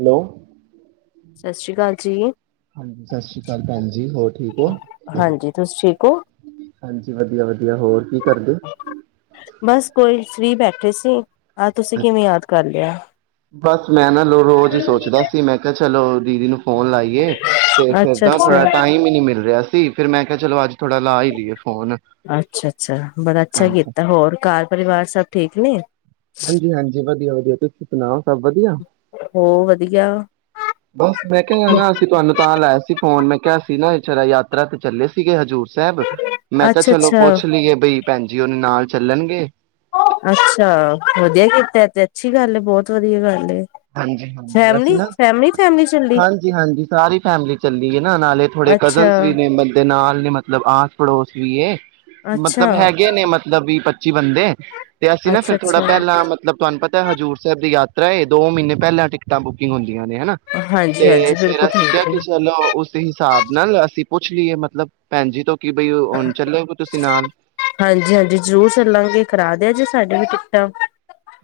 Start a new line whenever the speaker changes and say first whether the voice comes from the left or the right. right: Hello.
left: ਸਤ ਸ੍ਰੀ ਕਾਲ ਜੀ।
right: ਹਾਂਜੀ, ਸਤ ਸ੍ਰੀ ਕਾਲ ਭੈਣ ਜੀ ਹੋਰ ਠੀਕ ਹੋ?
left: ਹਾਂਜੀ ਤੁਸੀਂ ਠੀਕ ਹੋ?
right: ਹਾਂਜੀ ਵਧੀਆ-ਵਧੀਆ ਹੋਰ ਕੀ ਕਰਦੇ?
left: ਬਸ ਕੋਈ ਸਰੀ ਬੈਠੇ ਸੀ। ਆਹ ਤੁਸੀਂ ਕਿਵੇਂ ਯਾਦ ਕਰ ਲ [unintelligible]
right: ਬਸ। ਮੈਂ ਨਾ ਨੋ ਰੋਜ਼ ਈ ਸੋਚਦਾ ਸੀ ਮੈਂ ਕਿਆ ਚ ਚਲੋ ਦੀਦੀ ਨੂੰ ਫੋਨ ਲਾਈਏ ਤੇ ਫੇਰ
left: ਅੱਛਾ
right: ਨਾ ਥੋੜਾ
left: ਅੱਛਾ।
right: ਟਾਈਮ ਈ ਨੀ ਮਿਲ ਰਿਆ ਸੀ। ਫਿਰ ਮੈਂ ਕਿਆ ਚਲੋ ਅੱਜ ਥੋੜ੍ਹਾ ਲਾ ਈ ਲੀਏ ਫ
left: ਅੱਛਾ ਅੱਛਾ ਬੜਾ ਅੱਛਾ
right: ਹਾਂਜੀ
left: ਕੀਤਾ ਹੋਰ ਘਾਰ ਪਰਿਵਾਰ ਸਭ ਠੀਕ ਨੇ।
right: ਹਾਂਜੀ ਹਾਂਜੀ, ਵਧੀਆ ਵਧੀਆ। ਤੁਸੀਂ ਸੁਣਾਓ, ਸਭ ਵਧੀਆ
left: ਹੋ ਵਧੀਆ।
right: ਬਸ ਮੈਂ ਕਿਆ ਐਨਾ ਅਸੀਂ ਤੁਵਾਨੂੰ ਤਾਂ ਲਾਯਾ ਸੀ ਫੋਨ ਮੈਂ ਕਿਆ ਸੀ ਨਾ ਜਰਾ ਯਾਤਰਾ ਤੇ ਚੱਲੇ ਸੀਗੇ ਹਜ਼ੂਰ ਸੈਬ ਮੈਂ ਕਿਆ
left: ਅੱਛਾ
right: ਚਲੋ
left: ਅੱਛਾ।
right: ਪੁੱਛ ਲਈਏ ਬਈ ਭੈਣਜੀ ਔਰਨੇ ਨਾਲ ਚੱਲਣਗੇ।
left: ਅੱਛਾ, ਵਧੀਆ ਕੀਤੈ ਐਤੇ ਅੱਛੀ ਗੱਲ ਏ ਬੌਤ ਵਧੀਆ ਗੱਲ ਏ।
right: ਹਾਂਜੀ ਹਾਂਜੀ, ਅਸੀਂ
left: ਫੈਮਲੀ
right: ਨਾ
left: ਫੈਮਲੀ ਫੈਮਲੀ ਚੱਲੀ
right: ਹਾਂਜੀ ਹਾਂਜੀ ਸਾਰੀ ਫੈਮਲੀ ਚੱਲੀ ਏ ਨਾ ਨਾਲੇ ਥੋੜੇ
left: ਅੱਛਾ
right: ਕਜ਼ਨਸ ਵੀ ਨੇ ਬੰਦੇ ਨਾਲ। ਨੇ ਮਤਲਬ ਆਸ ਪੜੋਸ ਵੀ ਏ।
left: ਅੱਛਾ।
right: ਮਤਲਬ ਹੈਗੇ ਨੇ ਮਤਲਬ ਵੀ ਪ ਪਚੀ ਬੰਦੇ ਤੇ ਅਸੀਂ
left: ਅੱਛਾ
right: ਨਾ ਫੇਰ ਥੋੜਾ
left: ਅੱਛਾ
right: ਪੈਲਾਂ ਮਤਲਬ ਤੁਵਾਨੂੰ ਪਤਾ ਹਜ਼ੂਰ ਸੈਬ ਦੀ ਯਾਤ ਤਰਾ ਏ। ਦੋ ਮੀਨੇ ਪੈਲਾਂ ਟਿਕਟਾਂ ਬੁਕਿੰਗ ਹੂੰਦ ਆ ਨੇ ਹਨਾ
left: ਹਾਂਜੀ
right: ਤੇ
left: ਹਾਂਜੀ
right: ਫੇਰ
left: ਬਿਲਕੁਲ
right: ਅਸੀਂ ਕਿਆ
left: ਠੀਕ
right: ਕਿ ਚਲੋ
left: ਹੈ।
right: ਉਸ ਹਿਸਾਬ ਨਾਲ ਅਸੀਂ ਪੁੱਛ ਲੀਏ ਮਤਲਬ ਭੈਣ ਜੀ ਤੋਂ। ਕਿ ਬਈ ਹੁਣ ਚੱਲੋਗੇ ਤੁਸੀਂ ਨਾਲ
left: ਹਾਂਜੀ ਹਾਂਜੀ, ਜ਼ਰੂਰ ਚੱਲਾਂਗੇ ਕਰਾ ਦਿਆ ਜੇ ਸਾਡੇ ਵੀ ਠੀਕ ਠਾਕ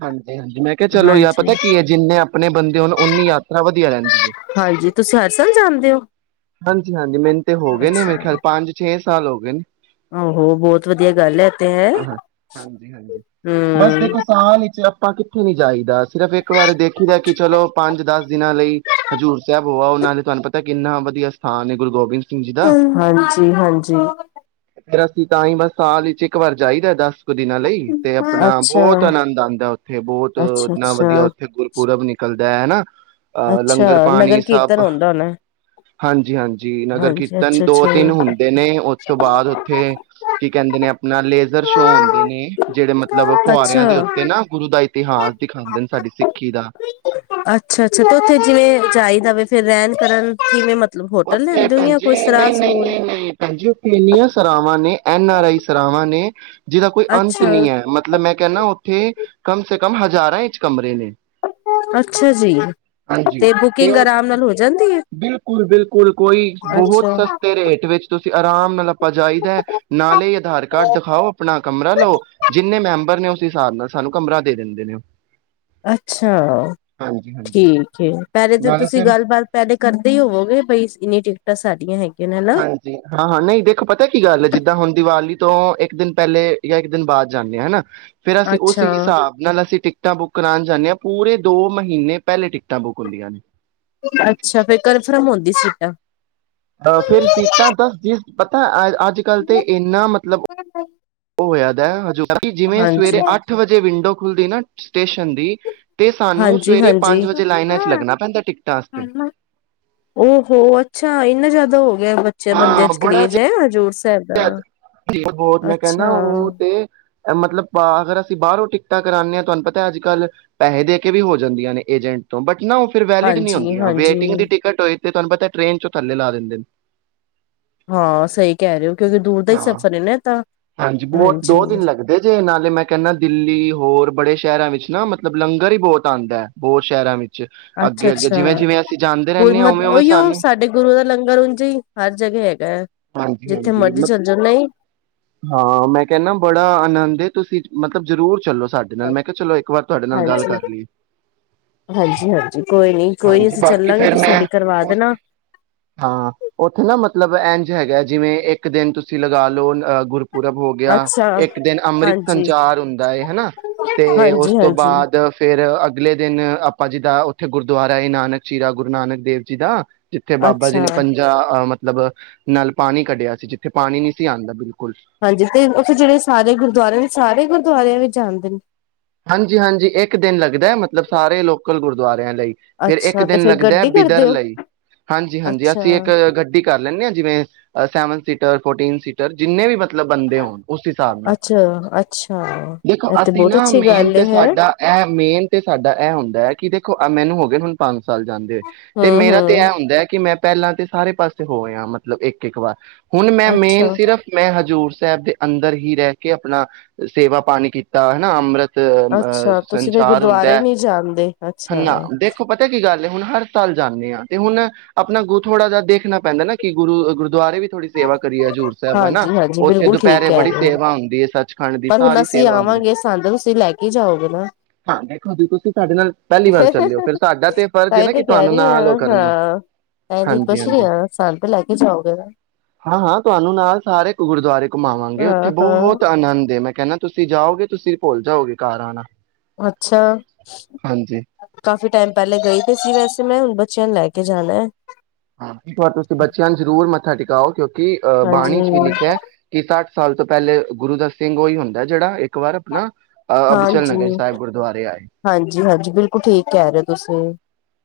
right: ਹਾਂਜੀ ਹਾਂਜੀ ਮੈਂ ਕਿਹਾ ਚਲੋ ਯਾਰ ਪਤਾ ਕੀ ਹੈ ਜਿੰਨੇ ਆਪਣੇ ਬੰਦੇ ਉਹਨ ਉਨੀ ਯਾਤਰਾ ਵਧੀਆ ਰਹਿੰਦੀ ਹੈ
left: ਹਾਂਜੀ ਤੁਸੀਂ ਹਰਸਾਲ ਜਾਂਦੇ ਹੋ
right: ਹਾਂਜੀ ਹਾਂਜੀ ਮੈਨੂੰ ਤੇ ਹੋ ਗਏ ਨੇ ਮੇਰੇ ਖਿਆਲ
left: ਅੱਛਾ
right: ਪੰਜ ਛੇ ਸਾਲ ਹੋ ਗਏ ਨੇੀ
left: ਆਹੋ ਬਹੁਤ ਵਧੀਆ ਗੱਲ ਹੈ ਤੇ ਹੈ
right: ਹਾਂ ਹਾਂਜੀ ਹਾਂਜੀ ਬਸ
left: ਹਮ
right: ਦੇਖੋ ਸਾਲ ਵਿੱਚ ਆਪਾਂ ਕਿੱਥੇ ਨੀ ਜਾਈਦਾ ਸਿਰਫ਼ ਇੱਕ ਵਾਰ ਦੇਖੀ ਦਾ ਕਿ ਚਲੋ ਪੰਜ ਦਸ ਦਿਨਾਂ ਲਈ ਹਜ਼ੂਰ ਸਾਹਿਬ ਹੋਆ ਉਹਨਾਂ ਨੇ ਤੁਹਾਨੂੰ ਪਤਾ ਕਿੰਨਾ ਦੀ ਅ ਸਥਾਨ ਨੇ ਗੁਰੂ ਗੋਬਿੰਦ ਸਿੰਘ ਜੀ ਦਾ
left: ਹਾਂਜੀ ਹਾਂਜੀ
right: ਫੇਰ ਤਾਂ ਹੀ ਬਸ ਸਾਲ ਵਿੱਚ ਇੱਕ ਵਾਰ ਜਾਈਦਾ ਦੱਸ ਇੱਕ ਦਿਨਾਂ ਲਈ ਤੇ ਆਪਣਾ
left: ਅੱਛਾ
right: ਬਹੁਤ ਆਨੰਦ ਆਉਂਦਾ ਉੱਥੇ ਬਹੁਤ
left: ਅੱਛਾ
right: ਇੰਨਾ ਵਧੀਆ
left: ਅੱਛਾ
right: ਉੱਥੇ ਗੁਰਪੁਰਬ ਨਿਕਲਦਾ [unintelligible]
left: ਅੱਛਾ
right: ਲੰਗਰ
left: ਨਗਰ ਕੀਰਤਨ ਆਦਾ ਉਹਨਾ
right: ਹਾਂਜੀ ਹਾਂਜੀ ਨਗਰ ਕੀਰਤਨ ਦੋ ਤਿੰਨ ਹੁੰਦੇ ਨੇ ਉਸ ਤੋਂ ਬਾਅਦ ਉੱਥੇ ਕੀ ਕਹਿੰਦੇ ਨੇ ਆਪਣਾ ਲੇਜ਼ਰ ਸ਼ੋਅ ਹੁੰਂਦੇ ਨੇ ਜਿਹੜੇ ਮਤਲਬ
left: ਅੱਛਾ
right: ਫੁਹਾਰਿਆਂ ਦੇ ਉੱਤੇ
left: ਅੱਛਾ
right: ਨਾ ਗੁਰੂ ਦਾ ਇਤਿਹਾਸ ਦਿਖਾਉਂਦੇ ਨੇ ਸਾਡੀ ਸਿੱਖੀ ਦਾ
left: ਅੱਛਾ ਅੱਛਾ ਤੇ ਉੱਥੇ ਜਿਵੇਂ ਜਾਈਦਾ ਵੇ ਫਿਰ ਰਹਿਣ ਕਰਨ ਮੈਂ
right: ਉਥੇ ਭੈ
left: ਏ
right: ਨਹੀਂ ਭੈਣ ਉਥੇ ਇਨੀਆਂ ਸਵਾਂ ਨੇ ਐਨ ਆਰ ਆਈ ਸਰਾਵਾਂ ਨੇ ਜਿਹਦਾ ਕੋਈ ਅੰਤ
left: ਅੱਛਾ
right: ਨੀ ਹੈ ਮਤਲਬ ਮੈਂ ਕਹਿੰਦਾ ਥੇ ਕਮ ਸੇ ਕਮ ਹਜ਼ਾਰਾਂ ਇੰਚ ਕਮਰੇ ਨੇ
left: ਅੱਛਾ ਜੀ ਤੇ ਬੁਕਿੰਗ ਆਰਾਮ ਨਾਲ ਹੋ ਜਾਂਦੀ ਹੈ
right: ਲ ਕੋਈ ਬਹੁਤ ਸਸਤੇ ਰੇਟ ਵਿੱਚ ਤੁਸੀਂ ਆਰਾਮ ਨਾਲ ਆਪਾਂ ਜਾਹੀਦਾ ਨਾਲੇ ਆਧਾਰ ਕਾਰਡ ਦਿਖਾਓ ਆਪਣਾ ਕਮਰਾ ਲਓ ਜਿੰਨੇ ਮੈਂ ਬਰ ਨੇ ਉਸ ਹਿਸਾਬ ਨਾਲ ਸਾਨੂੰ ਕਮਰਾ ਦੇ ਦਿੰਦੇ ਨੇ
left: ਅੱਛਾ
right: ਹਾਂਜੀ-ਹਾਂਜੀ
left: ਠੀਕ ਹੈ ਪਹਿਲੇ ਤਾਂ
right: ਨਾਲੇ
left: ਤੁਸੀਂ
right: ਫਿਰ
left: ਗੱਲਬਾਤ ਪਹਿਲੇ ਕਰਦੇ ਹੀ ਹੋਵੋਗੇ ਬਾਈ ਇੰਨੀ ਟਿਕਟਾਂ ਸਾਡੀਆਂ ਹੈਗੀਆਂ ਨੇ ਹਨਾ
right: ਹਾਂਜੀ ਹਾਂ ਹਾਂ ਨਹੀਂ ਦੇਖੋ ਪਤਾ ਕੀ ਗੱਲ ਹੈ ਜਿੱਦਾਂ ਹੁਣ ਦੀਵਾਲੀ ਤੋਂ ਇੱਕ ਦਿਨ ਪਹਿਲੇ ਜਾਂ ਇੱਕ ਦਿਨ ਬਾਅਦ ਜਾਂਦੇ ਹਾਂ ਹਨਾ ਫੇਰ ਅਸੀਂ ਉਸ
left: ਅੱਛਾ
right: ਹਿਸਾਬ ਨਾਲ ਅਸੀਂ ਟਿਕਟਾਂ ਬੁੱਕ ਕਰਾਉਣ ਜਾਂਦੇ ਹਾਂ ਪੂਰੇ ਦੋ ਮਹੀਨੇ ਪਹਿਲੇ ਟਿਕਟਾਂ ਬੁੱਕ ਹੁੰਦੀਆਂ ਨੇ
left: ਅੱਛਾ ਫੇਰ ਕਨਫਰਮ ਹੋੰਦੀ ਸੀਟਾਂ।
right: ਅਹ ਫੇਰ ਸੀਟਾਂ ਦੱਸ ਜਿਸ ਪਤਾ ਅ ਅੱਜ ਅੱਜ ਕੱਲ ਤੇ ਏਨਾ ਮਤਲਬ [unintelligible] ਕਰਾਈ, ਜਿਵੇਂ
left: ਹਾਂਜੀ
right: ਸਵੇਰੇ ਅੱਠ ਵਜੇ ਵਿੰਡੋ ਖੁੱਲਦੀ ਏਨਾ। ਟੇਸ਼ਨ ਦੀ ਤੇ ਸਾਨੂੰ ਸਵੇਰੇ
left: ਹਾਂਜੀ-ਹਾਂਜੀ।
right: ਪੰਜ ਵਜੇ ਲਾਈਨਾਂ ਚ ਲੱਗਣਾ ਪੈਂਦਾ ਟਿਕਟਾਂ ਅਸਤੇ।
left: ਓਹੋ ਅੱਛਾ [unintelligible] ਬੱਚੇ ਬੰਦਿਆਂ ਚ ਕਰੇਜ਼ ਐ ਹਜੂਰ ਸ
right: ਠੇ ਅੱਜ ਬੌਤ ਮੈਂ ਕੈੰਦਾ ਔ ਤੇ ਐ ਮਤਲਬ ਅਗਰ ਅਸੀਂ ਬਾਰੋਂ ਟਿਕਟਾ ਕਰਾਣੇ ਆਂ, ਤੁਹਾਨੂੰ ਪਤਾ ਅੱਜ ਕੱਲ੍ਹ ਪੈਸੇ ਦੇ ਕੇ ਵੀ ਹੋ ਜਾਂਦੀਆਂ ਨੇ ਏਜੰਟ ਤੋਂ ਬਟ ਨਾ ਔ ਫੇਰ ਵੈਲਿਡ ਨ੍ਹੀਂ ਹੁੰਦੀਆਂ
left: ਹਾਂਜੀ-ਹਾਂਜੀ
right: ਵੇਟਿੰਗ ਦੀ ਟਿਕਟ ਹੋਏ ਤੇ ਤੁਹਾਨੂੰ ਪਤਾ ਟ੍ਰੇਨ ਚੋਂ ਥੱਲੇ ਲਾ ਦਿੰਦੇ ਨੇ।
left: ਹਾਂ ਸਹੀ‌। ਕੈ ਰੇ ਹੋ ਕਿਓਕਿ ਦੂਰ ਦਾ ਈ
right: ਹਾਂ
left: ਸਫ਼ਰ ਏ ਨਾ ਐਤਾਂ।
right: ਹਾਂਜੀ ਬੌਤ ਦੋ ਦਿਨ ਲੱਗਦੇ ਜੇ ਨਾਲੇ ਮੈਂ ਕੈੰਣਾ ਦਿੱਲੀ ਹੋਰ ਬੜੇ ਸੈ਼ਰਾਂ ਵਿੱਚ ਨਾ ਮਤਲਬ ਲੰਗਰ ਈ ਬੌਤ ਆਂਦੈ, ਬੌਤ ਸੈ਼ਰਾਂ ਵਿੱਚ।
left: ਅੱਛਾ
right: ਅੱਗੇ ਅੱਗੇ
left: ਅੱਛਾ
right: ਜਿਵੇਂ ਜਿਵੇਂ ਅਸੀਂ ਜਾਂਦੇ ਰਹਿੰਦੇ
left: ਹੁਣ
right: ਹਾਂ ਉਵੇਂ
left: ਮਤ
right: ਉਵੇਂ
left: ਔਈਔ
right: ਸਾਨੂੰ
left: ਸਾਡੇ ਗੁਰੂ ਦਾ ਲੰਗਰ ਉੰਝੇ ਈ ਹਰ ਜਗ੍ਹਾ ਹੈਗੈ।
right: ਹਾਂਜੀ ਹਾਂਜੀ, ਮਤ ਹਾਂ ਮੈਂ ਕੈਣਾ ਬੜਾ ਆਨੰਦ ਏ ਤੁਸੀਂ ਮਤਲਬ ਜਰੂਰ ਚੱਲੋ। ਸਾਡੇ ਨਾਲ ਮੈਂ ਕਿਆ ਚਲੋ ਇੱਕ ਵਾਰ ਤੁਹਾਡੇ ਨਾਲ ਗੱਲ
left: ਹਾਂਜੀ।
right: ਕਰ ਲੀਏ,
left: ਹਾਂਜੀ-ਹਾਂਜੀ ਕੋਈ ਨੀ ਕੋਈ ਨੀ
right: ਹਾਂਜੀ
left: ਅਸੀਂ
right: ਬਾਕੀ
left: ਚੱਲਾਂਗੇ
right: ਫਿਰ
left: ਤੁਸੀਂ
right: ਮੈਂ
left: ਸਾਡੀ ਕਰਵਾ ਦੇਣਾ
right: ਹਾਂ ਓਥ ਓਥੇ ਨਾ ਮਥ ਮਤਲਬ ਐਂਝ ਹੈਗੈ ਜਿਵੇਂ ਇੱਕ ਦਿਨ ਤੁਸੀਂ ਲਗਾ ਲੋ ਅਹ ਗੁਰਪੁਰਬ ਹੋ ਗਿਆ
left: ਅੱਛਾ।
right: ਇੱਕ ਦਿਨ ਅੰਮ੍ਰਿਤ
left: ਹਾਂਜੀ,
right: ਸੰਚਾਰ ਹੁੰਦਾ ਏ ਹਨਾ ਤੇ ਉਸ ਤੋਂ
left: ਹਾਂਜੀ-ਹਾਂਜੀ
right: ਬਾਅਦ ਫੇਰ ਅਗ ਅਗਲੇ ਦਿਨ ਆਪਾਂ ਜੀਦਾ ਔਥੇ ਗੁਰਦੁਆਰਾ ਏ ਨਾਨਕ ਝੀਰਾ ਗੁਰੂ ਨਾਨਕ ਦੇਵ ਜੀ ਦਾ। ਜਿੱਥੇ ਬਾਬਾ ਜੀ
left: ਅੱਛਾ
right: ਨੇ ਪੰਜਾ ਅ ਮ ਮਤਲਬ ਨਾਲ ਪਾਣੀ ਕੱਢਿਆ ਸੀ ਜਿੱਥੇ ਪਾਣੀ ਨਹੀਂ ਸੀ ਆਂਦਾ ਬਿਲਕ
left: ਹਾਂਜੀ ਤੇ ਔਥੇ ਜੇੜੇ ਸਾਰੇ ਗੁਰਦੁਆਰੇ ਨੇ ਸਾਰੇ ਗੁਰ ਗੁਰਦੁਆਰਿਆਂ ਵੀ ਜਾਂਦੇ ਨੇ।
right: ਹਾਂਜੀ ਹਾਂਜੀ, ਏਕ ਦਿਨ ਲੱਗਦੈ ਮਤਲਬ ਸਾਰੇ ਲੋਕਲ ਗੁਰਦੁਆਰ ਰੀਆਂ ਲਈ, ਫਿਰ ਏਕ
left: ਅੱਛਾ ਤੇ
right: ਦਿਨ
left: ਫੇਰ
right: ਲੱਗਦੈ
left: ਗੱਡੀ
right: ਬਿਦਰ
left: ਕਰਦੇ ਹੋ
right: ਲਈ। ਹਾਂਜੀ ਹਾਂਜੀ,
left: ਅੱਛਾ
right: ਅਸੀਂ ਇੱਕ ਗੱਡੀ ਕਰ ਲੈਂਣੇ ਆਂ। ਜਿਵੇਂ ਸੈਵਨ ਸੀਟਰ ਫੋਰਟੀਨ ਸੀਟਰ ਜਿੰਨੇ ਵੀ ਮਲ ਤਲਬ ਬੰਦੇ ਹੋਣ ਉਸ ਹਿਸਾਬ ਨਾਲ,
left: ਅੱਛਾ ਅੱਛਾ
right: ਦੇਖੋ
left: ਇਹ ਤੇ
right: ਅਸੀਂ
left: ਬਹੁਤ
right: ਨਾ
left: ਅੱਛੀ
right: ਮੇਨ
left: ਗੱਲ
right: ਤੇ
left: ਹੈ
right: ਸਾਡਾ ਇਹ ਮੇਨ ਤੇ ਸਾਡਾ ਇਹ ਹੁੰਦਾ ਹੈ ਕਿ ਦੇਖੋ ਮੈਨੂੰ ਦੇ ਹੁਣ ਪੰਜ ਹਰ ਸਾਲ ਜਾਂਦੇ ਹੋ ਤੇ
left: ਹਮ
right: ਮੇਰਾ ਤੇ
left: ਹਮ
right: ਇਹ ਹੁੰਦਾ ਹੈ ਕਿ ਮੈਂ ਪਹਿਲਾਂ ਤਾਂ ਸਾਰੇ ਪਾਸੇ ਹੋਏ ਆ ਮਤਲਬ ਇੱਕ, ਇੱਕ ਵਾਰ। ਹੁਣ ਮੈਂ
left: ਅੱਛਾ
right: ਮੇਨ ਸਿਰਫ ਮੈਂ ਹਜ਼ੂਰ ਸਾਹਿਬ ਦੇ ਅੰਦਰ ਹੀ ਰਹਿ ਕੇ ਆਪਣਾ ਸੇਵਾ ਪਾਣੀ ਕੀਤਾ ਹਨਾ ਅੰਮ੍ਰਿਤ ਅ
left: ਅੱਛਾ ਤੁਸੀਂ ਫਿਰ
right: ਸੰਚਾਰ ਹੁੰਦਾ
left: ਗੁਰਦੁਆਰੇ
right: ਹੈ
left: ਨਹੀਂ ਜਾਂਦੇ
right: ਹਨ
left: ਅੱਛਾ
right: ਨਾ ਦੇਖੋ ਪਤਾ ਕੀ ਗੱਲ। ਹੁਣ ਹਰ ਸਾਲ ਜਾਂਦੇ ਹਾਂ ਤੇ ਹੁਣ ਆਪਣਾ ਅਗੋ ਥੋੜਾ ਜਿਹਾ ਦੇਖਣਾ ਪੈਂਦਾ ਨਾ ਕਿ ਗੁਰੂ ਗੁਰਦੁਆਰੇ ਵੀ ਥੋੜ੍ਹੀ ਸੇਵਾ। ਕਰੀਏ ਹਜ਼ੂਰ ਸਾਹਿਬ ਹਨਾ
left: ਹਾਂਜੀ ਹਾਂਜੀ
right: ਉੱਥੇ
left: ਬਿਲਕੁਲ ਠੀਕ
right: ਦੁਪਹਿਰੇ
left: ਕਹਿ
right: ਬੜੀ
left: ਰਹੇ ਹੋ
right: ਸੇਵਾ ਹੁੰਦੀ ਹੈ ਸੱਚ।
left: ਪਰ ਹੁਣ ਅਸੀਂ ਆਵਾਂਗੇ ਸਾਂਦ ਲੋ।
right: ਹਾਂ ਦੇਖੋ ਜੀ ਤੁਸੀਂ ਸਾਡੇ ਨਾਲ ਪਹਿਲੀ ਵਾਰ ਚੱਲਿਓ ਫਿਰ ਸਾਡਾ ਤੇ ਫਰਜ਼ ਹੈ
left: ਤਾਂਹੀ
right: ਨਾ
left: ਤੇ
right: ਕਿ
left: ਕਹਿ
right: ਤੁਹਾਨੂੰ
left: ਰਹੀ
right: ਨਾਲ ਉਹ
left: ਹਾਂ
right: ਕਰਨਾ।
left: ਹਾਂ ਤਾਂਹੀ ਤੇ
right: ਹਾਂਜੀ
left: ਪੁੱਛ ਰਹੀ
right: ਹਾਂਜੀ
left: ਹਾਂ ਸਾਨੂੰ ਤੇ ਲੈ ਕੇ ਜਾਓਗੇ ਨਾ
right: ਹਾਂ ਹਾਂ ਤੁਹਾਨੂੰ ਨਾਲ ਸਾਰੇ ਇੱਕ ਗੁਰਦੁਆਰੇ ਘੁਮਾਵਾਂਗੇ ਉੱਥੇ
left: ਹਾਂ
right: ਬਹੁਤ
left: ਹਾਂ
right: ਆਨੰਦ ਐ। ਕਹਿੰਦਾ ਤੁਸੀਂ ਜਾਓਗੇ ਤੁਸੀਂ। ਭੁੱਲ ਜਾਓਗੇ ਕਾਰ ਆਣਾ।
left: ਅੱਛਾ ਕਾਫ਼ੀ ਟਾਈਮ ਪਹਿਲੇ ਗਈ ਤੇ ਸੀ ਵੈਸੇ ਮੈਂ ਹੁਣ ਬਚ ਬੱਚਿਆਂ ਨੂੰ ਲੈ ਕੇ ਜਾਣਾ ਹੈ।
right: ਹਾਂ ਇੱਕ ਤੁਸੀਂ ਬੱਚਿਆਂ ਨੂੰ ਜ਼ਰੂਰ ਮੱਥਾ ਟਿਕਓ ਕਿਉਂਕਿ ਅਹ ਬਾਣੀ ਚ ਵੀ
left: ਹਾਂਜੀ,
right: ਲਿਖਿਆ ਕਿ ਸ। ਸਾਲ ਤੋਂ ਪਹਿਲੇ ਗੁਰੂ ਦਾ ਸਿੰਘ ਉਹੀ ਹੁੰਦਾ ਜਿਹੜਾ ਇੱਕ ਵਾਰ ਆਪਣਾ ਅ ਅਬਚਲ ਨਗਰ
left: ਹਾਂਜੀ
right: ਸਾਹਿਬ ਗੁਰਦੁਆਰੇ ਆਏ
left: ਹਾਂਜੀ ਹਾਂਜੀ ਬਿਲਕੁਲ ਠੀਕ ਕਹਿ ਰਹੇ ਹੋ ਤੁਸੀਂ।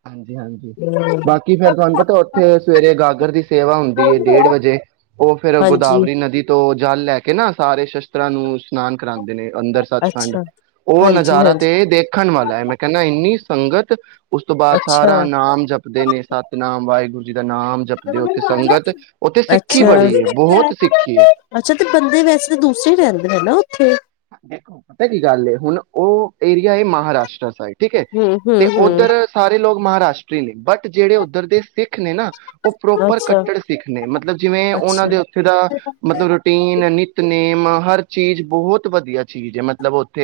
right: ਹਾਂਜੀ ਹਾਂਜੀ
left: ਹੂੰ।
right: ਬਾਕੀ ਫੇਰ ਤੁਹਾਨੂੰ ਪਤਾ ਉੱਥੇ ਸਵੇਰੇ ਗਾਗਰ ਦੀ ਸੇਵਾ ਹੁੰਦੀ ਹੈ। ਡੇਢ ਵਜੇ ਉਹ ਫੇਿਰ
left: ਹਾਂਜੀ,
right: ਗੋਦਾਵਰੀ ਨਦੀ ਤੋਂ। ਜਲ ਲੈ ਕੇ ਨਾ ਸਾਰੇ ਸ਼ਸਤਰਾਂ ਨੂੰ। ਇਸ਼ਨਾਨ ਕਰਾਉਂਦੇ ਨੇ ਅੰਦਰ ਸੱਚਖੰਡ
left: ਅੱਛਾ,
right: ਉਹ
left: ਹਾਂਜੀ,
right: ਨਜ਼ਾਰਾ
left: ਹਾਂਜੀ,
right: ਤੇ ਦੇਖਣ ਵਾਲਾ ਹੈ। ਮੈਂ ਕਹਿੰਦਾ ਇੰਨੀ ਸੰਗਤ ਉਸ। ਉਸ ਤੋਂ ਬਾਅਦ
left: ਅੱਛਾ।
right: ਸਾਰਾ ਨਾਮ ਜਪਦੇ ਨੇ ਸਤਨਾਮ ਵਾਹਿਗੁਰੂ। ਜੀ ਦਾ ਨਾਮ ਜਪਦੇ ਉੱਥੇ ਸੰਗਤ ਉੱਥੇ ਸਿੱਖੀ
left: ਅੱਛਾ
right: ਬੜੀ ਏ ਬਹੁਤ ਸਿੱਖੀ ਏ
left: ਅੱਛਾ ਤੇ ਬੰਦੇ ਵੈਸੇ ਤਾਂ ਦੂਸਰੇ ਰਹਿੰਦੇ ਹੈਨਾ। ਠੀਕ।
right: ਦੇਖੋ ਪਤਾ ਕੀ ਗੱਲ ਏ ਹੁਣ ਉਹ ਏਰੀਆ ਹੈ, ਮਹਾਰਾਸ਼ਟਰ ਸਾਈਡ। ਠੀਕ ਹੈ,
left: ਹੂੰ, ਹੂੰ,
right: ਤੇ ਉੱਧਰ
left: ਹੂੰ
right: ਸਾਰੇ ਲੋਕ। ਮਹਾਰਾਸ਼ਟਰੀ ਨੇ, ਬਟ ਜਿਹੜੇ ਉੱਧਰ ਦੇ ਸਿੱਖ ਸਿੱਖ ਨੇ ਨਾ, ਉਹ ਪ੍ਰੋਪਰ
left: ਅੱਛਾ,
right: ਕੱਟੜ ਸਿੱਖ ਨੇ, ਮਤਲਬ ਜਿਵੇਂ ਉਹਨਾਂ
left: ਅੱਛਾ।
right: ਦੇ ਉੱਥੇ ਦਾ ਮਤਲਬ ਰੂਟੀਨ ਨਿੱਤਨੇਮ। ਹਰ ਚੀਜ਼ ਬਹੁਤ। ਵਧੀਆ ਚੀਜ਼ ਹੈ ਮਤਲਬ ਉ ਥ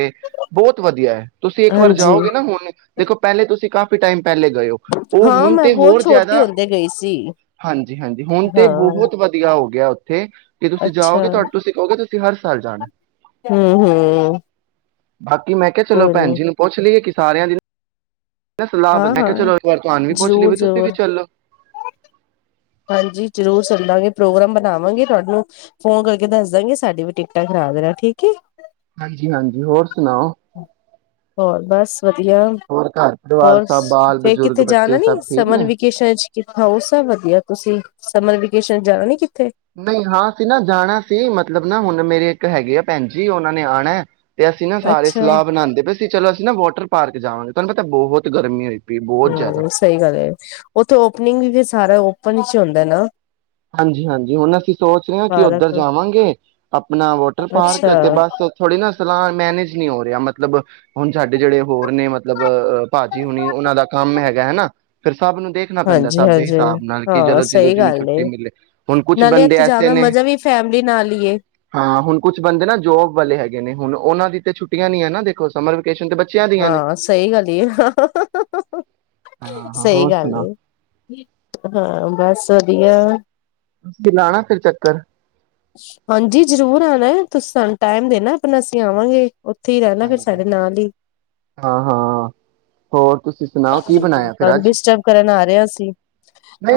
right: ਬਹੁਤ ਵਧੀਆ ਹੈ, ਤੁਸੀਂ ਇੱਕ ਵਾਰ
left: ਹਾਂਜੀ,
right: ਜਾਓਗੇ ਨਾ, ਹੁਣ ਦੇਖੋ ਪਹਿਲੇ ਤੁਸੀਂ ਕਾਫੀ ਟਾਈਮ ਪਹਿਲੇ ਗਏ ਉਹ
left: ਹਾਂ
right: ਹੁਣ
left: ਮੈਂ
right: ਤੇ,
left: ਬਹੁਤ
right: ਹੋਰ
left: ਛੋਟੀ
right: ਜ਼ਿਆਦਾ,
left: ਹੁੰਦੇ ਗਈ ਸੀ
right: ਹਾਂਜੀ- ਹਾਂਜੀ ਹੁਣ ਤੇ
left: ਹਾਂ।
right: ਬਹੁਤ ਵਧੀਆ ਹੋ ਗਿਆ। ਤੇ, ਕਿ ਤੁਸੀਂ
left: ਅੱਛਾ,
right: ਜਾਓਗੇ ਤੁਹਾਡੇ ਤੂਸੀਂ ਕਹੋਗੇ ਤੁਸੀਂ ਹਰ ਸਾਲ ਜਾਣਾ।
left: ਹਮ, ਹਮ।
right: ਬਾਕੀ ਮੈਂ, ਕਿਹਾ ਚਲੋ, ਭੈਣ ਜੀ ਨੂੰ ਪੁੱਛ ਲਈਏ ਕਿਸ ਸਾਰਿਆਂ ਦੀ ਮ ਸਲਾਹ ਬ ਮੈਂ
left: ਹਾਂ-ਹਾਂ
right: ਕਿਹਾ ਚਲੋ, ਇੱਕ ਵਾਰ ਤੁਹਾਨ ਵੀ ਪੂਛ ਲਈ ਏ, ਵੀ ਤੁਸੀ ਵੀ
left: ਜ਼ਰੂਰ-ਜ਼ਰੂਰ
right: ਚੱਲੋ
left: ਹਾਂਜੀ, ਜ਼ਰੂਰ ਸੁਣਦਾਂਗੇ ਪ੍ਰੋਗਰਾਮ ਬਣਾਵਾਂਗੇ ਤੁਹਾਨੂੰ ਫੋਨ ਕਰਕੇ, ਦੱਸ ਦਾਂਗੇ ਸਾਡੀ ਵੀ ਟਿਕਟਾਂ ਖਰਾ ਰਹਾ ਠੀਕ ਹੈ।
right: ਹਾਂਜੀ, ਹਾਂਜੀ। ਹੋਰ, ਸੁਣਾਓ?
left: ਹੋਰ ਬਸ। ਵਧੀਆ
right: ਹੋਰ ਘਰ ਪਰਿਵਾਰ
left: ਹੋਰ,
right: ਸਭ ਬਾਲ
left: ਫਿਰ
right: ਬਜ਼ੁਰਗ
left: ਕਿੱਥੇ
right: ਬੱਚੇ
left: ਜਾਣਾ ਨੀ,
right: ਸਭ ਠੀਕ
left: ਸਮਰ
right: ਨੇ
left: ਵੇਕੇਸ਼ਨ ਚ ਕਿੱਥਾਂ ਉਹ ਸਭ ਵਧੀਆ। ਸਮਰ ਵੇਕੇਸ਼ਨ ਜਾਣਾ ਨੀ, ਕਿ
right: ਨਹੀਂ, ਹਾਂ, ਅਸੀ ਨਾ ਜਾਣਾ ਸੀ, ਮਤਲਬ ਮਤਲਬ ਨਾ, ਹੁਣ ਮੇਰੇ ਇੱਕ ਹੈਗੇ ਆ ਭੈਣ ਜੀ, ਉਹਨਾਂ ਨੇ ਆਉਣਾ। ਤੇ, ਅਸੀਂ ਨਾ ਸਾਰੇ
left: ਅੱਛਾ
right: ਸਲਾਹ ਬਣਾਂਦੇ ਪਏ ਸੀ, ਚਲੋ ਨਾ ਵਾਟਰ ਪਾਰਕ ਜਾਵਾਂਗੇ, ਤੁਹਾਨੂੰ ਪਤਾ ਬਹੁਤ ਗਰਮੀ ਹੋਈ। ਪਈ ਬਹੁਤ ਜ਼ਿਆਦਾ
left: ਹਮ, ਸਹੀ ਗੱਲ ਹੈ, ਉੱਥੇ ਓਪਨਿੰਗ ਵੀ ਫਿਰ ਸਾਰਾ ਆਪਾਂ ਨੀਚੇ ਹੁੰਦਾ ਨਾ
right: ਹਾਂਜੀ, ਹਾਂਜੀ, ਹੁਣ ਅਸੀਂ ਸੋਚ ਰਹੇ ਹਾਂ, ਕਿ ਉੱਧਰ
left: ਪਾਰਕ
right: ਜਾਵਾਂਗੇ ਆਪਣਾ ਵਾਟਰ ਪਾਰਕ
left: ਅੱਛਾ
right: ਤੇ, ਬਸ ਥੋੜ੍ਹੀ ਨਾ ਸਲਾਹ ਮੈਨੇਜ ਨਹੀਂ ਹੋ ਰਿਹਾ ਮ ਮਤਲਬ ਹੁਣ ਸਾਡੇ ਜਿਹੜੇ ਹੋਰ ਨੇ, ਮਤਲਬ ਭਾਜੀ ਹੁਣੀ ਉਹਨਾਂ ਦਾ ਕੰਮ ਹੈਗਾ ਹਨਾ, ਫਿਰ ਸਭ ਨੂੰ ਦੇਖਣਾ ਪੈਂਦਾ, ਸਭ ਦੇ
left: ਹਾਂਜੀ-ਹਾਂਜੀ
right: ਹਿਸਾਬ ਨਾਲ ਕਿ,
left: ਹਾਂ
right: ਜਦੋਂ
left: ਸਹੀ
right: ਜੀਨੁ
left: ਗੱਲ ਏ
right: ਛੁੱਟ ਹੁਣ, ਕੁਛ
left: ਨਾਲੇ
right: ਬੰਦੇ
left: ਇੱਥੇ ਜਾਣ
right: ਐਸੇ
left: ਦਾ
right: ਨੇ,
left: ਮਜ਼ਾ ਵੀ ਫੈਮਿਲੀ ਨਾਲ ਹੀ ਏ।
right: ਹਾਂ ਹੁਣ ਕੁਛ ਬੰਦੇ ਨਾ ਜੋਬ ਵਾਲੇ ਹੈਗੇ ਨੇ, ਹੁਣ ਉਹ ਉਹਨਾ ਦੀ ਤੇ ਛੁੱਟੀਆ ਨੀ ਹੈ, ਨਾ ਦੇਖੋ ਸਮਰ ਵੇਕੇਸ਼ਨ ਤੇ ਬੱਚਿਆਂ ਦੀਆਂ ਨੇ
left: ਹਾਂ, ਸਹੀ ਗੱਲ,
right: ਹਾਂ
left: ਸਹੀ
right: ਹੋਰ
left: ਗੱਲ,
right: ਸੁਣਾ
left: ਹਾਂ ਬਸ। ਵਧੀਆ।
right: ਅਸੀ ਲਾਣਾ ਫਿਰ ਚੱਕਰ
left: ਹਾਂਜੀ। ਜਰੂਰ ਆਉਣਾ ਹੈ, ਤੁਸੀਂ ਸਾਨੂੰ ਟਾਈਮ ਦੇਣਾ ਆਪਣਾ ਅਸੀਂ ਆਵਾਂਗੇ। ਉਥੇ ਰਹਿਣਾ ਫਿਰ
right: ਹਾਂਜੀ
left: ਸਾਡੇ ਨਾਲ ਹੀ
right: ਹਾਂ ਹਾਂ ਹੋਰ ਤੁਸੀਂ ਸੁਣਾਓ ਕੀ
left: ਹਮ
right: ਬਣਾਇਆ ਫਿਰ
left: ਤੁਾਨੂੰ
right: ਅੱਜ
left: ਡਿਸਟਰਬ ਕਰਨ ਆ ਰਿਹਾ ਅ ਸੀ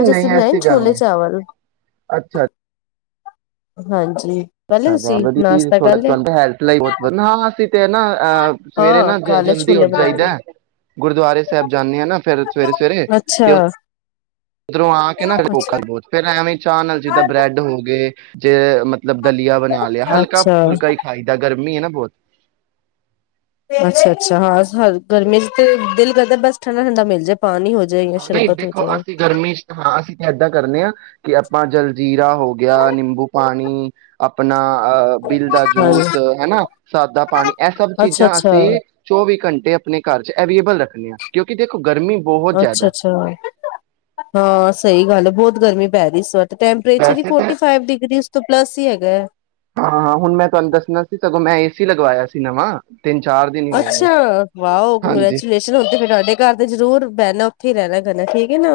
left: ਅੱਜ ਅਸੀਂ ਬਣਾਏ
right: ਐਸੀ ਗੱਲ ਨਹੀਂ
left: ਛੋਲੇ ਚਾਵਲ
right: ਅੱਛਾ,
left: ਹਾਂਜੀ ਕਰ ਲਿਆ
right: ਅੱਛਾ
left: ਤੁਸੀਂ ਨਾਸ਼ਤਾ ਕਰ ਲਿਆ।
right: ਤੇ ਨਾ ਅਹ ਸਵੇਰੇ
left: ਹਾਂ
right: ਨਾ
left: ਕਾਲੇ
right: ਜਲਦੀ
left: ਛੋਲੇ
right: ਉੱਠ
left: ਬਣਾਏ ਨੇ।
right: ਜਾਈਦਾ ਗੁਰਦੁਆਰੇ ਸਾਹਿਬ ਜਾਂਦੇ ਆ ਨਾ ਫਿਰ ਸਵੇਰੇ ਸਵੇਰੇ ਤੇ
left: ਅੱਛਾ
right: ਉਧਰੋਂ ਆ ਕੇ ਨਾੋਲ ਬਹੁਤ ਫਿਰ ਐਵੇਂ ਚਾਹ ਨਾਲ ਜਿੱਦਾਂ ਬਰੈੱਡ ਹੋ ਗਏ ਜੇ ਮਤਲਬ ਦਲੀਆ ਬਣਾ ਲਿਆ
left: ਅੱਛਾ
right: ਹਲਕਾ
left: ਅੱਛਾ
right: ਹੁਲਕਾ ਹੀ ਖਾਈਦਾ ਗਰਮੀ ਹਨ ਨਾ [unintelligible]
left: ਅੱਛਾ ਅੱਛਾ ਹਾਂ ਹ ਗਰਮੀ ਚ ਦਿਲ ਕਰਦਾ ਬਸ ਠੰਡਾ ਠੰਡਾ ਮਿਲ ਜਾਏ ਪਾਣੀ ਹੋ ਜਾਏ ਜਾਂ
right: ਨਹੀਂ
left: ਸ਼ਰਬਤ ਹੋ
right: ਦੇਖੋ
left: ਜਾਏ
right: ਅਸੀਂ ਗਰਮੀ ਚ ਤਾਂ ਹਾਂ ਅਸੀਂ ਤਾਂ ਇਏਦਾਂ ਕਰਨੇ ਹਾਂ ਕਿ ਆਪਾਂ ਜਲਜੀਰਾ ਹੋ ਗਿਆ ਨਿੰਬੂ ਪਾਣੀ ਣੀ ਆਪਣਾ ਅਹ ਬਿਲ ਦਾ
left: ਹਾਂਜੀ
right: ਜੂਸ ਹਨਾ ਸਾਦਾ ਪਾਣੀ ਇਹ ਸਭ
left: ਅੱਛਾ
right: ਚੀਜ਼ਾਂ
left: ਅੱਛਾ
right: ਅਸੀਂ ਚੌਵੀ ਘੰਟੇ ਆਪਣੇ ਘਰ ਚ ਅਵੇਲੇਬਲ ਰੱਖ ਕਿਉਂਕਿ ਦੇਖੋ ਗਰਮੀ ਬਹੁਤ
left: ਅੱਛਾ ਅੱਛਾ ਹਾਂ ਸਹੀ ਗੱਲ ਹੈ ਬਹੁਤ ਗਰਮੀ ਪੈ ਰਹੀ ਸੀ ਸ ਟਪਰੇਚਰ ਹੀ
right: ਵੈਸੇ ਤਾਂ
left: ਫੋਰਟੀ ਫਾਈਵ ਡਿਗਰੀ ਉਸ ਤੋਂ ਪਲੱਸ ਹੀ ਹੈਗਾ ਹੈ
right: ਹਾਂ ਹਾਂ ਹੁਣ ਮੈਂ ਤੁਹਾਨੂੰ ਦੱਸਣਾ ਸਗੋਂ ਮੈਂ ਸੀ ਏਸੀ ਲਗਵਾਇਆ ਸੀ ਨਵਾਂ ਤਿੰਨ ਚਾਰ ਦਿਨ ਹੀ ਹੋਏ ਨੇ
left: ਅੱਛਾ ਵੋ
right: ਹਾਂਜੀ
left: ਕੰਗ੍ਰੈਚੂਲੇਸ਼ਨ ਹੁਣ ਤੇ ਫਿਰ ਤੁਹਾਡੇ ਘਰ ਤੇ ਜ਼ਰੂਰ ਬਹਣਾ [unintelligible]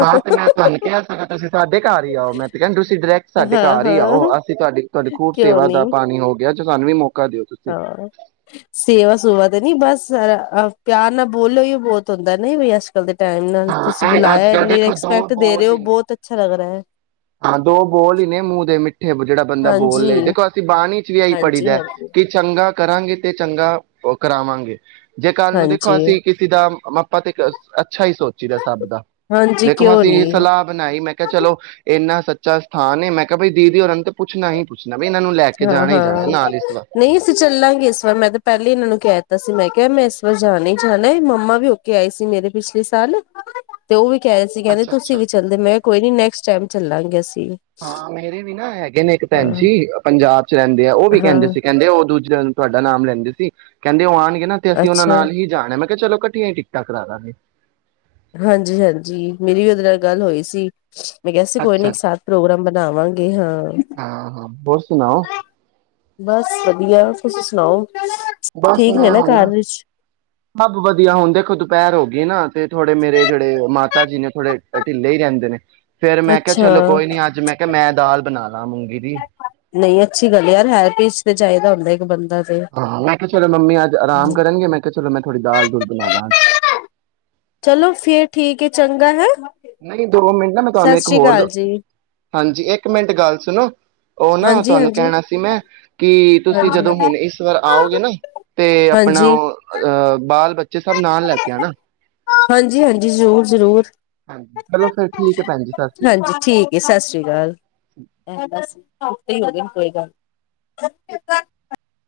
right: ਹਾਂ ਤੇ ਮੈਂ ਤੁਹਾਨੂੰ ਕਿਹਾ ਤੁਸੀਂ ਸਾਡੇ ਘਰ ਹੀ ਆਓ ਮੈਂ ਤੇ ਕਹਿਣ ਤੁਸੀਂ ਡਾਇਰੈਕਟ ਸਾਡੇ
left: ਹਾਂ
right: ਘਰ ਹੀ ਆਓ
left: ਹਾਂ
right: ਅਸੀਂ ਤੁਹਾਡੀ ਤੁਹਾਡੀ ਖੂਬ
left: ਕਿਉਂ
right: ਸੇਵਾ
left: ਨੀ
right: ਦਾ ਪਾਣੀ ਹੋ ਗਿਆ ਸਾਨੂੰ ਵੀ ਮੌ
left: ਹਾਂ ਸੇਵਾ ਸੂਵਾ ਤੇ ਨੀ ਬਸ ਸਾਰਹ ਪਿਆਰ ਨਾਲ ਬੋਲੋ ਹੀ ਉਹ ਬਹੁਤ ਹੁੰਦਾ ਨਹੀਂ ਦੇ ਟਾਈਮ ਨਾਲ ਤੁਸੀਂ
right: ਹਾਂ ਇਹ ਅੱਜ
left: ਬੁਲਾਇਆ
right: ਕੱਲ੍ਹ
left: ਇੰਨੀ
right: ਦੇਖੋ ਦੋ
left: ਰਿਸਪੈਕਟ ਦੇ ਰਹੇ
right: ਬੋਲ ਹੀ
left: ਹੋ
right: ਨੇ।
left: ਬਹੁਤ ਅੱਛਾ ਲੱਗ ਰਿਹਾ ਹੈ
right: ਹਾਂ ਦੋ ਬੋਲ ਹੀ ਨੇ ਮੂੰਹ ਦੇ [unintelligible] ਠੇ ਜਿਹੜਾ ਬੰਦਾ ਬੋਲ
left: ਹਾਂਜੀ
right: ਲ ਦੇਖੋ ਅਸੀਂ ਬਾਣੀ ਚ ਵੀ ਆਹੀ ਪੜ੍ਹੀ
left: ਹਾਂਜੀ
right: ਦਾ ਹੈ
left: ਹਾਂ
right: ਕਿ ਚੰਗਾ ਕਰਾਂਗੇ ਤੇ ਚੰਗਾ ਉਹ ਕਰਾਵਾਂਗੇ ਜੇ ਕੱਲ ਨੂੰ ਦੇਖੋ
left: ਹਾਂਜੀ
right: ਅਸੀਂ ਕਿਸੇ ਦਾ ਆਪਾ ਤੇ ਇੱਕ ਅੱਛਾ ਹੀ ਸੋਚੀ ਦਾ ਸਭ ਦਾ
left: ਹਾਂਜੀ
right: ਦੇਖੋ
left: ਕਿਉਂ ਨੀ
right: ਅਸੀਂ ਸਲਾਹ ਬਣਾਈ ਮੈਂ ਕਿਹਾ ਚਲੋ ਇੰਨਾ ਸੱਚਾ ਸਥਾਨਏ ਮੈਂ ਕਿਹਾ ਭਾਈ ਦੀਦੀ ਰ ਅੰਤ ਪੁੱਛਣਾ ਹੀ ਪੁੱਛਿਆ
left: ਹਾਂ ਹਾਂ ਨਹੀਂ ਅਸੀਂ ਚੱਲਾਂਗੇ ਇਸ ਵਾਰ ਮੈਂ ਤਾਂ ਪਹਿਲੇ ਹੀ ਇਹਨਾਂ ਨੂੰ ਕਹਿ ਦਿੱਤਾ ਸੀ ਮੈਂ ਕਿਹਾ ਮੈਂ ਇਸ ਵਾਰ ਜਾਣਾ ਹੀ ਜਾਣਾ ਮੰਮਾ ਵੀ ਹੋਕੇ ਆਏ ਸੀ ਮੇਰੇ ਪਿਛਲੇ ਸਾਲ ਤੇ ਉਹ ਵੀ ਕਹਿ ਰ ਸੀ ਕਹਿੰਦੇ
right: ਅੱਛਾ-ਅੱਛਾ
left: ਤੁਸੀਂ ਵੀ ਚੱਲਦੇ ਮੈਂ ਕਿਹਾ ਕੋਈ ਨੀ ਨੈਕਟ ਟਾਈਮ ਚੱਲ ਗੈ
right: ਹਾਂ ਮੇਰੇ ਵੀ ਨਾ ਹੈਗੇ ਨੇ ਇੱਕ
left: ਹਾਂ
right: ਭੈਣ ਜੀ ਪੰਜਾਬ ਰਹਿੰਦੇ ਆ ਉਹ ਵੀ
left: ਹਾਂ
right: ਕਹਿੰਦੇ ਸੀ ਕਹਿੰਦੇ ਉਹ ਦੂਜੇ ਤੁਹਾਡਾ ਨਾਮ ਲੈਂਦੇ ਸੀ ਕਹਿੰਦੇ ਉਹ ਆ ਨਹੀਂ ਨਾ ਤੇ ਅਸੀਂ ਉਹਨਾਂ
left: ਅੱਛਾ
right: ਨਾਲ ਹੀ ਜਾਣੇ ਮੈਂ ਕਿਹਾ ਚਲੋ ਘੱਠਆ ਹੀ ਟਿਕਟਾਂ ਕਰਾ ਦਾਂਗੇ
left: ਹਾਂਜੀ ਹਾਂਜੀ ਮੇਰੀ ਵੀ ਉਹਦੇ ਨਾਲ ਗੱਲ ਹੋਈ ਸੀ ਮੈਂ ਕਿਹਾ ਸੀ ਕੋਈ ਨੀ
right: ਅੱਛਾ
left: ਇੱਕ
right: ਅੱਛਾ
left: ਸਾਥ ਪ੍ਰੋਗਰਾਮ ਬਣਾਵਾਂਗੇ ਹਾਂ
right: ਹਾਂ ਹਾਂ ਹੋਰ ਸੁਣਾਓ
left: ਬਸ ਵਧੀਆ ਤੁਸੀ ਸੁਣਾਓ
right: ਬਸ
left: ਠੀਕ ਨੇ
right: ਮੈਂ
left: ਨਾ
right: ਹੁਣਾ
left: ਘਰ ਵਿੱਚ
right: ਸਭ ਵਧੀਆ ਹੁਣ ਦੇਖੋ ਦੁਪਹਿਰ ਹੋ ਗਈ ਨਾ ਅਤੇ ਥੋੜੇਰੇਿਹੜੇ ਮਾਤਾ ਜੀ ਨੇ ਥੋੜੇ ਢਿੱਲੇ ਹੀ ਰਹਿੰਦੇ ਨੇ ਫੇਰ ਮੈਂ ਕਿਹਾ
left: ਅੱਛਾ
right: ਚਲੋ ਕੋਈ ਨੀ ਅੱਜ ਮੈਂ ਕਿਹਾ ਮੈਂ ਦਾਲ ਬਣਾ ਲਾ ਮੂੰਗੀ ਦੀ
left: ਨਹੀਂ ਅੱਛੀ ਗੱਲ ਯਾਰ ਹੈਰ ਪੀਜ ਤੇ ਚਾਹੀਦਾ ਹੁੰਦਾ ਬੰਦਾ ਤੇ
right: ਹਾਂ ਮੈਂ ਕਿਹਾ ਚਲੋ ਮੰਮੀ ਅੱਜ ਆਰਾਮ ਕਰਨਗੇ ਮੈਂ ਕਿਹਾ ਚਲੋ ਮੈਂ ਥੋੜ੍ਹੀ ਦਾਲ ਦੂਲ ਬਣਾ ਲਾਂ ਅੱਜ
left: ਚਲੋ ਫੇਰ ਠੀਕ ਹੈ ਚੰਗਾ ਹੈ
right: ਨਹੀਂ ਦੋੋ ਮਿੰਟ ਨਾ ਮੈਂਕਾਨ
left: ਸਤਿ
right: ਇੱਕ
left: ਸ੍ਰੀ ਅਕਾਲ
right: ਹੋਰ
left: ਜੀ
right: ਹਾਂਜੀ ਇੱਕ ਮਿੰਟ ਗੱਲ ਸੁਣੋ ਉਹ ਨਾ
left: ਹਾਂਜੀ
right: ਤੁਹਾਨੂੰ
left: ਹਾਂਜੀ
right: ਕਹਿਣਾ ਸੀ ਮੈਂ ਕਿ ਤੁਸੀਂ ਜਦੋਂ
left: ਹਾਂਜੀ
right: ਹੁਣ ਇਸ ਵਾਰ ਆਓਗੇ ਨਾ ਤੇ ਆਪਣਾ
left: ਹਾਂਜੀ
right: ਅਹ ਬਾਲ ਬ
left: ਹਾਂਜੀ ਹਾਂਜੀ ਜ਼ਰੂਰ ਜ਼ਰੂਰ
right: ਹਾਂਜੀ। ਚਲੋ ਫਿਰ ਠੀਕ ਹੈ ਭੈਣ ਜੀ ਸਤਿ ਸ਼੍ਰੀ ਅਕਾਲ।
left: ਹਾਂਜੀ ਠੀਕ ਹੈ ਸਤਿ ਸ੍ਰੀ ਅਕਾਲ ਹੋ ਕੋਈ ਗੱਲ ਨਹੀਂ